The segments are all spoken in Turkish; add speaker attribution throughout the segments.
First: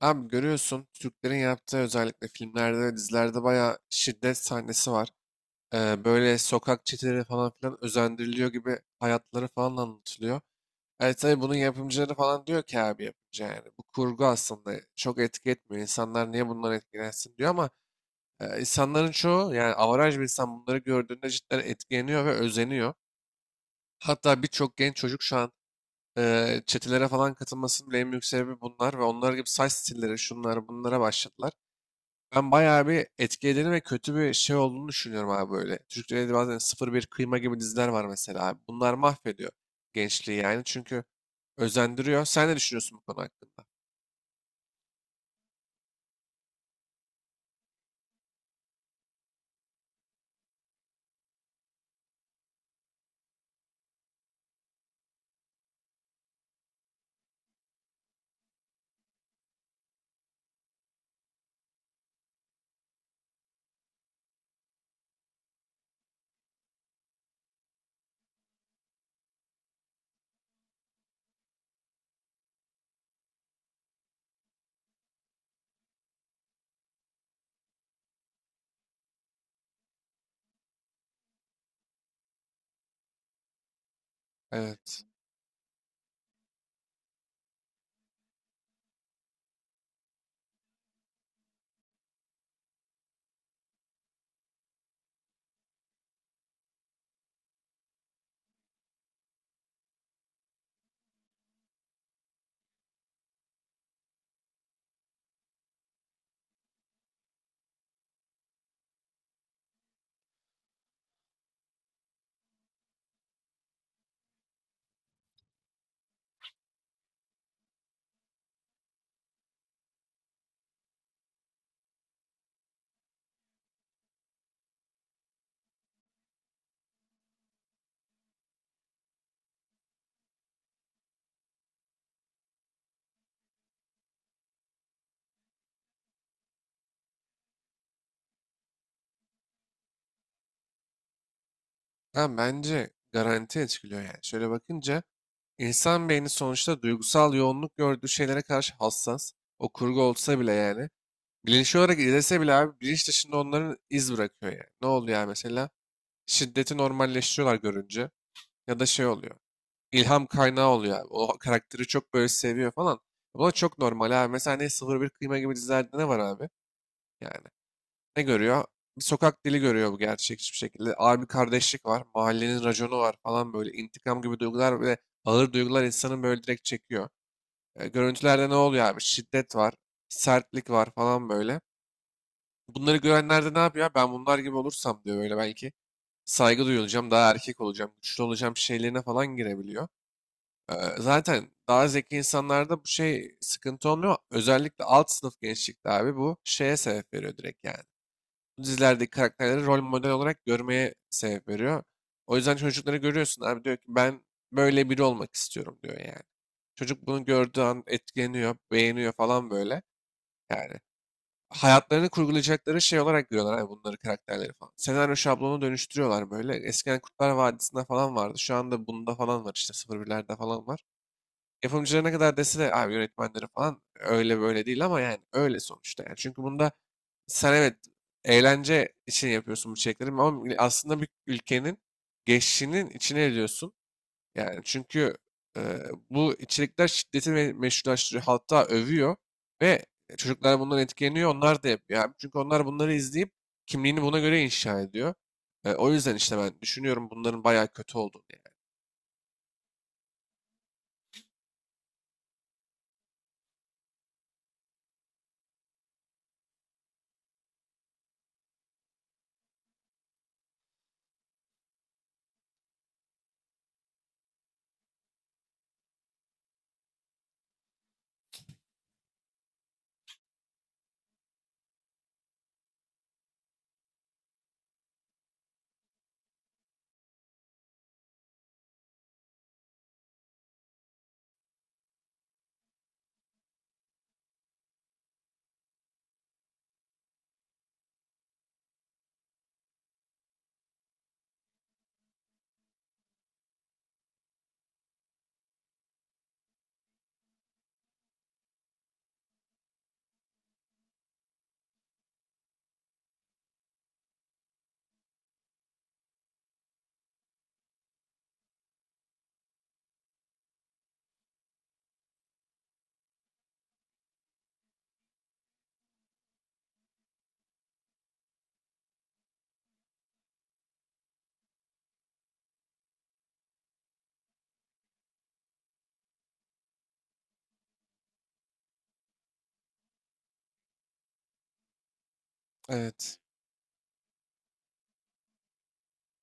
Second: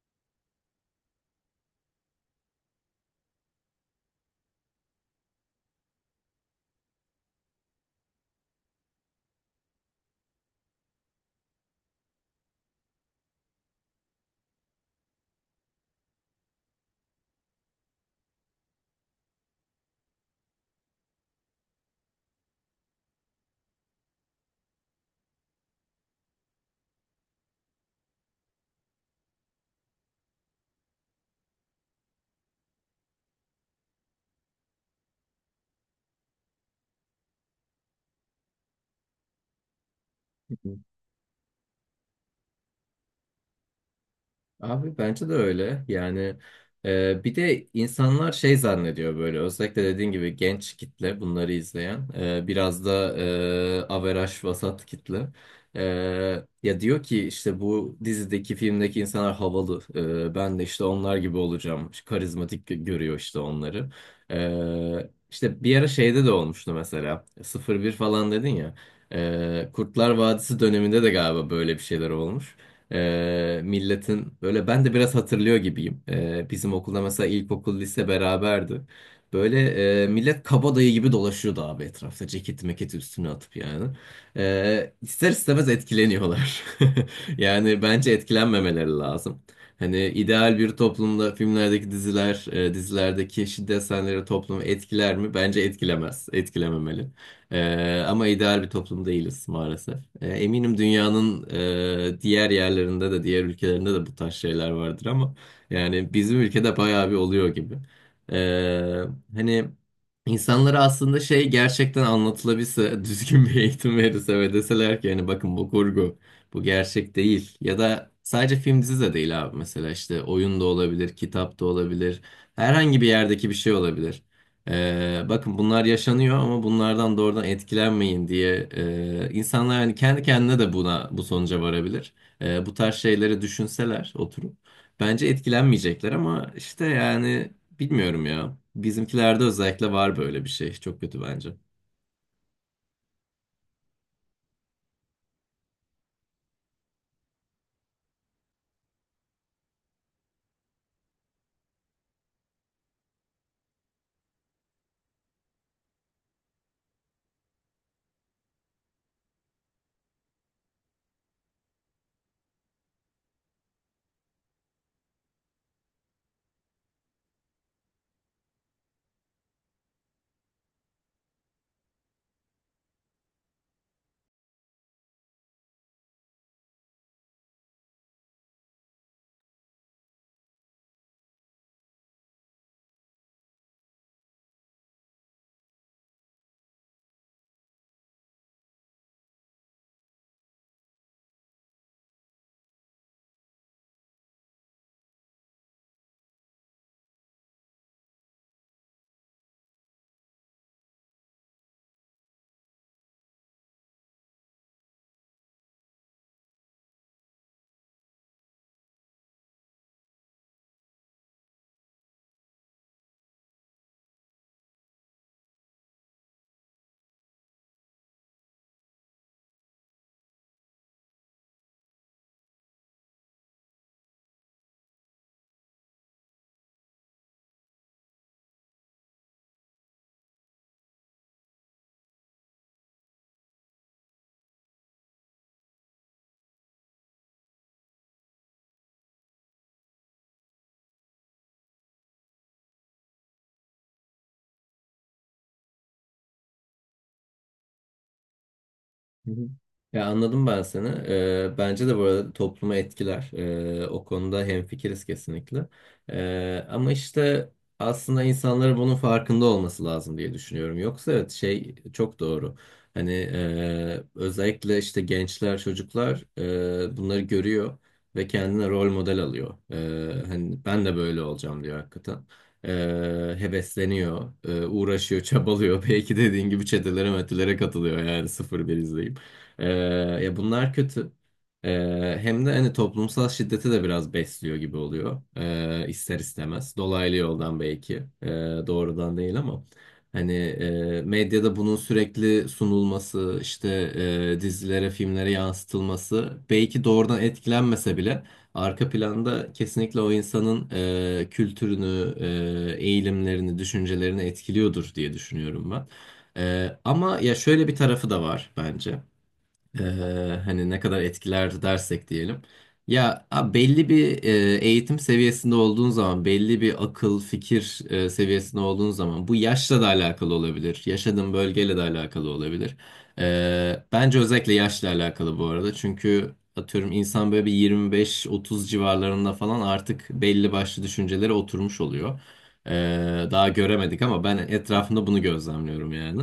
Speaker 1: Abi görüyorsun Türklerin yaptığı özellikle filmlerde ve dizilerde bayağı şiddet sahnesi var. Böyle sokak çeteleri falan filan özendiriliyor gibi hayatları falan anlatılıyor. Evet tabii bunun yapımcıları falan diyor ki abi yapımcı yani. Bu kurgu aslında çok etki etmiyor. İnsanlar niye bundan etkilensin diyor ama insanların çoğu yani avaraj bir insan bunları gördüğünde cidden etkileniyor ve özeniyor. Hatta birçok genç çocuk şu an çetelere falan katılmasının bile en büyük sebebi bunlar ve onlar gibi saç stilleri şunlar bunlara başladılar. Ben bayağı bir etkilerini ve kötü bir şey olduğunu düşünüyorum abi böyle. Türk Televizyonda bazen sıfır bir Kıyma gibi diziler var mesela abi. Bunlar mahvediyor gençliği yani
Speaker 2: Hı.
Speaker 1: çünkü özendiriyor. Sen ne düşünüyorsun bu konu hakkında?
Speaker 2: Abi bence de öyle. Yani bir de insanlar şey zannediyor böyle özellikle dediğin gibi genç kitle bunları izleyen biraz da averaj vasat kitle. E, Ya diyor ki işte bu dizideki filmdeki insanlar havalı. Ben de işte onlar gibi olacağım. İşte karizmatik görüyor işte onları. İşte bir ara şeyde de olmuştu mesela sıfır bir falan dedin ya. Kurtlar Vadisi döneminde de galiba böyle bir şeyler olmuş. Milletin böyle ben de biraz hatırlıyor gibiyim. Bizim okulda mesela ilkokul lise beraberdi. Böyle millet kabadayı gibi dolaşıyordu abi etrafta ceketi meketi üstüne atıp yani.
Speaker 1: Evet.
Speaker 2: İster istemez etkileniyorlar. Yani bence etkilenmemeleri lazım. Hani ideal bir toplumda filmlerdeki diziler, dizilerdeki şiddet sahneleri toplumu etkiler mi? Bence etkilemez, etkilememeli. Ama ideal bir toplum değiliz maalesef. Eminim dünyanın diğer yerlerinde de diğer ülkelerinde de bu tarz şeyler vardır ama yani bizim ülkede bayağı bir oluyor gibi. Ee, Hani insanlara aslında şey gerçekten anlatılabilse düzgün bir eğitim verirse ve deseler ki hani bakın bu kurgu bu gerçek değil ya da sadece film dizi de değil abi mesela işte oyun da olabilir kitap da olabilir herhangi bir yerdeki bir şey olabilir. Bakın bunlar yaşanıyor ama bunlardan doğrudan etkilenmeyin diye insanlar yani kendi kendine de buna bu sonuca varabilir. Bu tarz şeyleri düşünseler oturup bence etkilenmeyecekler ama işte yani bilmiyorum ya. Bizimkilerde özellikle var böyle bir şey. Çok kötü bence.
Speaker 1: Ha, bence garanti etkiliyor yani. Şöyle bakınca insan beyni sonuçta duygusal yoğunluk gördüğü şeylere karşı hassas. O kurgu olsa bile yani. Bilinçli olarak izlese bile abi bilinç dışında onların iz bırakıyor yani. Ne oluyor yani mesela? Şiddeti normalleştiriyorlar görünce ya da şey oluyor. İlham kaynağı oluyor abi. O karakteri çok böyle seviyor falan. Bu da çok normal abi. Mesela ne sıfır bir Kıyma gibi dizilerde ne var abi? Yani ne görüyor? Bir sokak dili görüyor bu gerçekçi bir şekilde. Abi kardeşlik var. Mahallenin raconu var falan böyle. İntikam gibi duygular ve ağır duygular insanın böyle direkt çekiyor. E, görüntülerde ne oluyor abi? Şiddet var. Sertlik var falan böyle. Bunları görenler de ne yapıyor? Ben bunlar gibi olursam diyor böyle belki saygı duyulacağım, daha erkek olacağım, güçlü olacağım şeylerine falan girebiliyor. Zaten daha zeki insanlarda bu şey sıkıntı olmuyor. Özellikle alt sınıf gençlikte abi bu şeye sebep veriyor direkt yani. Bu dizilerdeki karakterleri rol model olarak görmeye sebep veriyor. O yüzden çocukları görüyorsun abi diyor ki ben böyle biri olmak istiyorum diyor yani. Çocuk bunu gördüğü an etkileniyor, beğeniyor falan böyle. Yani hayatlarını kurgulayacakları şey olarak görüyorlar abi bunları karakterleri falan. Senaryo şablonu dönüştürüyorlar böyle. Eskiden Kurtlar Vadisi'nde falan vardı. Şu anda bunda falan var işte sıfır birlerde falan var. Yapımcılara ne kadar dese de abi yönetmenleri falan öyle böyle değil ama yani öyle sonuçta. Yani. Çünkü bunda sen evet eğlence için yapıyorsun bu çekleri ama aslında bir ülkenin geçişinin içine ediyorsun. Yani çünkü e, bu içerikler şiddeti meşrulaştırıyor. Hatta övüyor ve çocuklar bundan etkileniyor. Onlar da yapıyor abi. Çünkü onlar bunları izleyip kimliğini buna göre inşa ediyor. O yüzden işte ben düşünüyorum bunların bayağı kötü olduğunu yani.
Speaker 2: Hı hı. Ya anladım ben seni. Bence de bu arada toplumu etkiler. O konuda hemfikiriz kesinlikle. Ama işte aslında insanların bunun farkında olması lazım diye düşünüyorum. Yoksa evet şey çok doğru. Hani özellikle işte gençler, çocuklar bunları görüyor ve kendine rol model alıyor. Hani ben de böyle olacağım diyor hakikaten. Hevesleniyor, uğraşıyor, çabalıyor. Belki dediğin gibi çetelere metelere katılıyor yani sıfır bir izleyip. Ee, Ya bunlar kötü. Hem de hani toplumsal şiddeti de biraz besliyor gibi oluyor. İster istemez. Dolaylı yoldan belki. Ee, Doğrudan değil ama. Hani medyada bunun sürekli sunulması, işte dizilere, filmlere yansıtılması belki doğrudan etkilenmese bile arka planda kesinlikle o insanın kültürünü, eğilimlerini, düşüncelerini etkiliyordur diye düşünüyorum ben. Ama ya şöyle bir tarafı da var bence. Hani ne kadar etkiler dersek diyelim. Ya belli bir eğitim seviyesinde olduğun zaman, belli bir akıl, fikir seviyesinde olduğun zaman bu yaşla da alakalı olabilir. Yaşadığın bölgeyle de alakalı olabilir. Bence özellikle yaşla alakalı bu arada. Çünkü atıyorum insan böyle bir 25-30 civarlarında falan artık belli başlı düşüncelere oturmuş oluyor.
Speaker 1: Evet.
Speaker 2: Daha göremedik ama ben etrafında bunu gözlemliyorum yani.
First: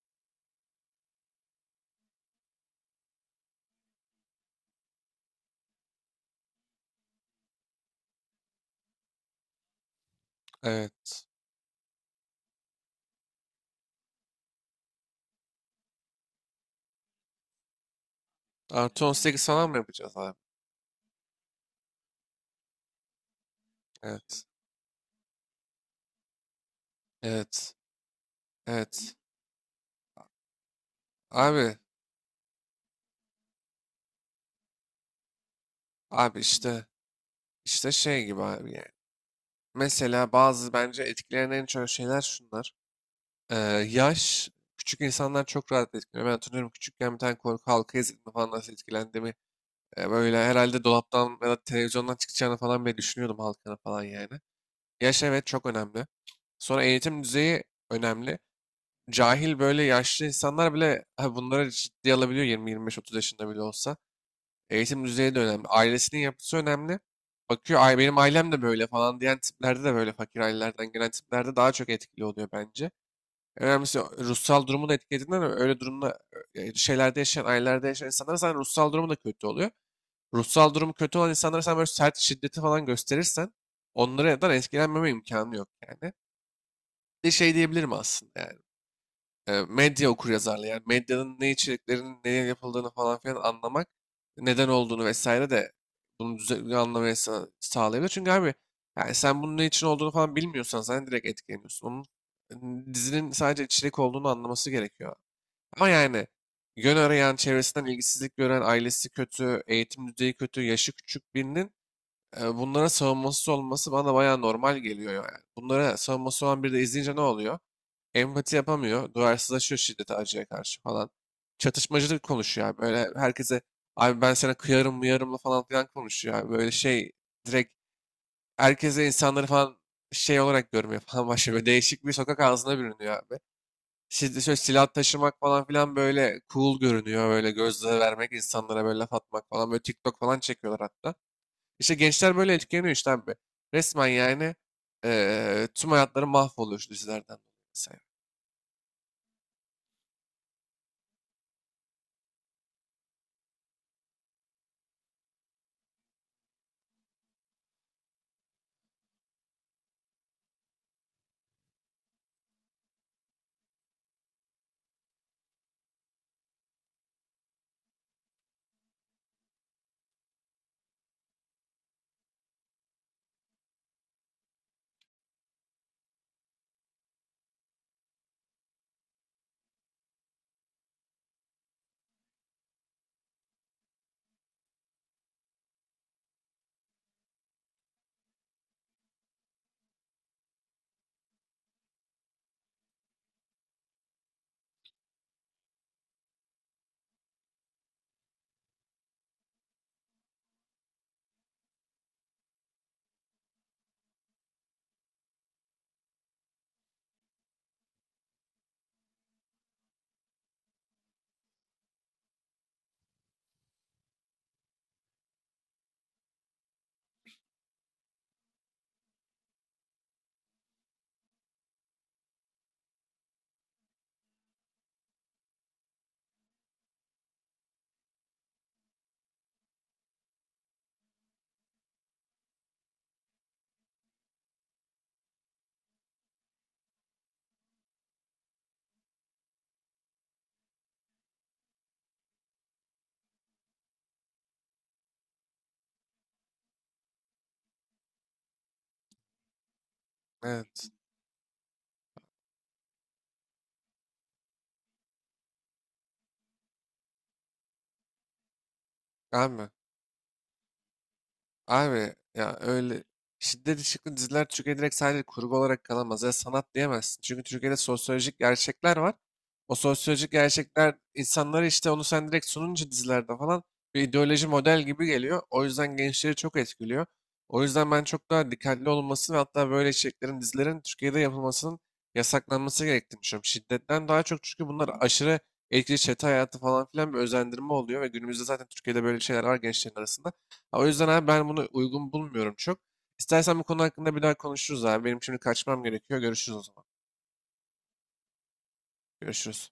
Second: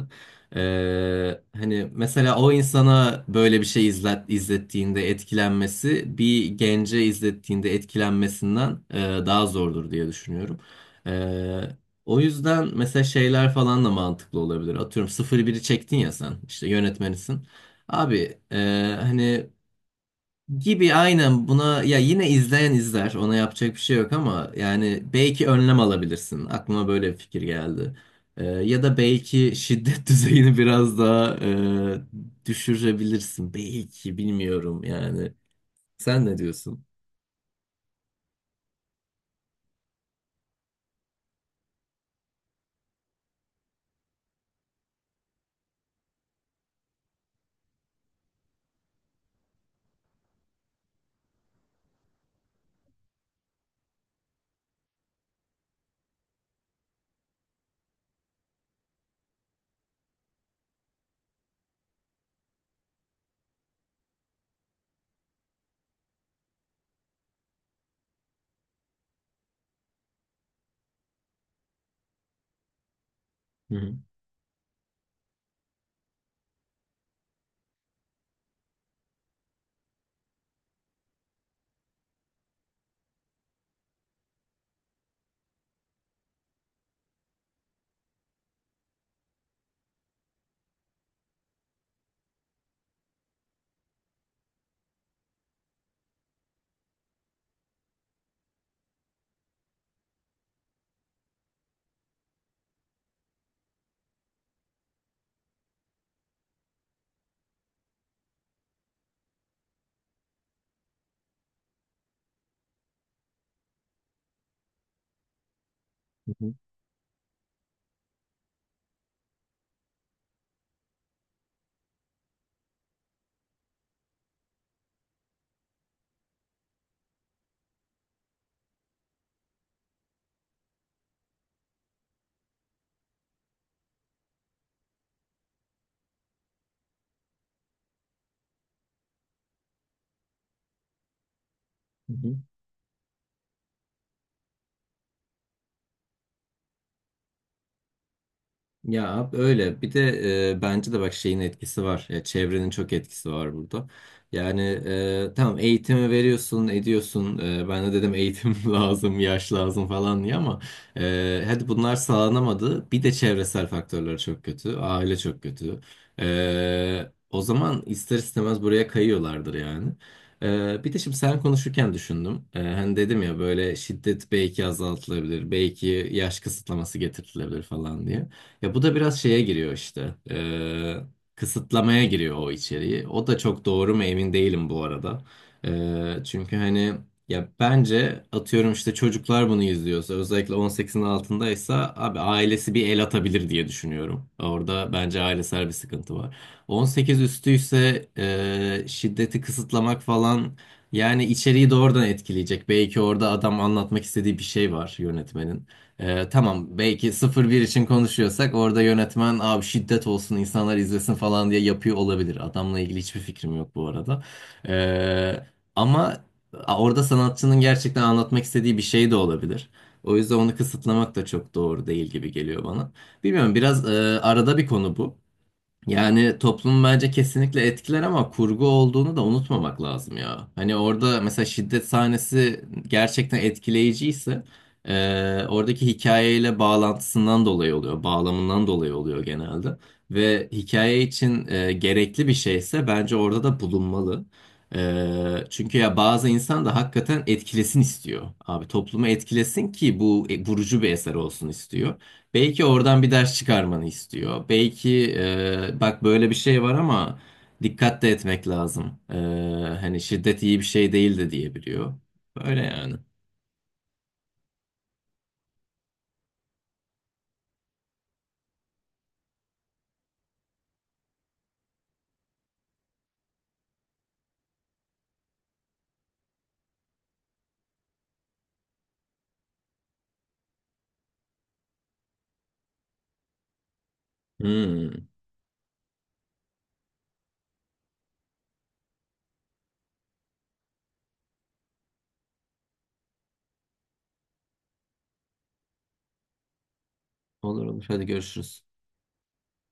Speaker 2: Hani mesela o insana böyle bir şey izlettiğinde etkilenmesi bir gence izlettiğinde etkilenmesinden daha zordur diye düşünüyorum.
Speaker 1: Evet.
Speaker 2: Ee, O yüzden mesela şeyler falan da mantıklı olabilir. Atıyorum sıfır biri çektin ya sen işte yönetmenisin. Abi
Speaker 1: Artı 18
Speaker 2: hani
Speaker 1: falan mı yapacağız abi?
Speaker 2: gibi aynen buna ya yine izleyen izler ona yapacak bir şey yok
Speaker 1: Evet.
Speaker 2: ama yani belki önlem alabilirsin aklıma böyle bir fikir
Speaker 1: Evet.
Speaker 2: geldi. Ya da
Speaker 1: Evet.
Speaker 2: belki şiddet düzeyini biraz daha
Speaker 1: Abi.
Speaker 2: düşürebilirsin belki bilmiyorum yani sen ne
Speaker 1: Abi işte,
Speaker 2: diyorsun?
Speaker 1: işte şey gibi abi yani. Mesela bazı bence etkileyen en çok şeyler şunlar. Ee, Yaş. Küçük insanlar çok rahat etkileniyor. Ben hatırlıyorum küçükken bir tane korku halka izlediğimde falan nasıl etkilendiğimi. Böyle herhalde dolaptan ya da televizyondan çıkacağını falan bile düşünüyordum halkana falan yani. Yaş evet çok önemli. Sonra eğitim düzeyi önemli. Cahil böyle yaşlı insanlar bile ha, bunları ciddiye alabiliyor 20-25-30 yaşında bile olsa. Eğitim düzeyi de önemli. Ailesinin yapısı önemli. Bakıyor ay benim ailem de böyle falan diyen tiplerde de böyle fakir ailelerden gelen tiplerde daha çok etkili oluyor bence. En
Speaker 2: Hı hı.
Speaker 1: önemlisi ruhsal durumu da etkilediğinden öyle durumda şeylerde yaşayan ailelerde yaşayan insanlar zaten ruhsal durumu da kötü oluyor. Ruhsal durumu kötü olan insanlara sen böyle sert şiddeti falan gösterirsen onlara da etkilenmeme imkanı yok yani. Bir de şey diyebilirim aslında yani medya okuryazarlığı yani medyanın ne içeriklerinin neye yapıldığını falan filan anlamak neden olduğunu vesaire de bunu düzenli anlamaya sağlayabilir. Çünkü abi yani sen bunun ne için olduğunu falan bilmiyorsan sen direkt etkileniyorsun. Onun dizinin sadece içerik olduğunu anlaması gerekiyor. Ama yani yön arayan, çevresinden ilgisizlik gören, ailesi kötü, eğitim düzeyi kötü, yaşı küçük birinin bunlara savunmasız olması bana bayağı normal geliyor yani. Bunlara
Speaker 2: Hı
Speaker 1: savunması
Speaker 2: hı.
Speaker 1: olan biri de izleyince ne oluyor? Empati yapamıyor. Duyarsızlaşıyor şiddete, acıya karşı falan. Çatışmacı konuşuyor abi. Böyle herkese abi ben sana kıyarım mıyarımla falan filan konuşuyor abi. Böyle şey direkt herkese insanları falan şey olarak görmüyor falan başlıyor. Böyle değişik bir sokak ağzına bürünüyor abi. Şimdi şöyle silah taşımak falan filan böyle cool görünüyor. Böyle gözle vermek insanlara böyle laf atmak falan. Böyle TikTok falan çekiyorlar hatta. İşte gençler böyle etkileniyor işte abi. Resmen yani tüm hayatları mahvoluyor şu dizilerden dolayı. Mesela.
Speaker 2: Ya abi öyle. Bir de bence de bak şeyin etkisi var. Ya, çevrenin çok etkisi var burada. Yani tamam eğitimi veriyorsun, ediyorsun. E, ben de dedim eğitim lazım, yaş lazım falan diye ama hadi bunlar sağlanamadı. Bir de çevresel faktörler çok kötü. Aile çok kötü. O zaman ister istemez buraya kayıyorlardır yani. Bir de şimdi sen konuşurken düşündüm. E, hani dedim ya böyle şiddet belki azaltılabilir, belki yaş kısıtlaması getirilebilir falan diye. Ya bu da biraz şeye giriyor işte. Kısıtlamaya giriyor o içeriği. O da çok doğru mu emin değilim bu arada. Çünkü hani ya bence atıyorum işte çocuklar bunu izliyorsa özellikle 18'in altındaysa abi ailesi bir el atabilir diye düşünüyorum. Orada bence ailesel bir sıkıntı var. 18 üstüyse şiddeti kısıtlamak falan yani içeriği doğrudan etkileyecek. Belki orada adam anlatmak istediği bir şey var yönetmenin. Tamam belki sıfır bir için konuşuyorsak orada yönetmen abi şiddet olsun insanlar izlesin falan diye yapıyor olabilir. Adamla ilgili hiçbir fikrim yok bu arada. Ee, Ama orada sanatçının gerçekten anlatmak istediği bir şey de olabilir. O yüzden onu kısıtlamak da çok doğru değil gibi geliyor bana. Bilmiyorum biraz arada bir konu bu. Yani toplum bence kesinlikle etkiler ama kurgu olduğunu da unutmamak lazım ya. Hani orada mesela şiddet sahnesi gerçekten etkileyiciyse oradaki hikayeyle bağlantısından dolayı oluyor, bağlamından dolayı oluyor genelde. Ve hikaye için gerekli bir şeyse bence orada da bulunmalı. Çünkü ya bazı insan da hakikaten etkilesin istiyor. Abi toplumu etkilesin ki bu vurucu
Speaker 1: Evet.
Speaker 2: bir eser olsun istiyor. Belki oradan bir ders çıkarmanı istiyor. Belki bak böyle bir şey var ama dikkat de etmek lazım.
Speaker 1: Abi.
Speaker 2: Hani şiddet iyi bir şey değil de diyebiliyor.
Speaker 1: Abi ya
Speaker 2: Böyle yani.
Speaker 1: öyle şiddet içerikli diziler Türkiye direkt sadece kurgu olarak kalamaz ya sanat diyemezsin. Çünkü Türkiye'de sosyolojik gerçekler var. O sosyolojik gerçekler insanlara işte onu sen direkt sununca dizilerde falan bir ideoloji model gibi geliyor. O yüzden gençleri çok etkiliyor. O yüzden ben çok daha dikkatli olunması ve hatta böyle içeriklerin dizilerin Türkiye'de yapılmasının yasaklanması gerektiğini düşünüyorum. Şiddetten daha çok çünkü bunlar
Speaker 2: Hmm.
Speaker 1: aşırı etkili çete hayatı falan filan bir özendirme oluyor ve günümüzde zaten Türkiye'de böyle şeyler var gençlerin arasında. Ha, o yüzden abi ben bunu uygun bulmuyorum çok. İstersen bu konu hakkında bir daha konuşuruz abi. Benim şimdi kaçmam gerekiyor. Görüşürüz o zaman.
Speaker 2: Olur olur, hadi görüşürüz.
Speaker 1: Görüşürüz.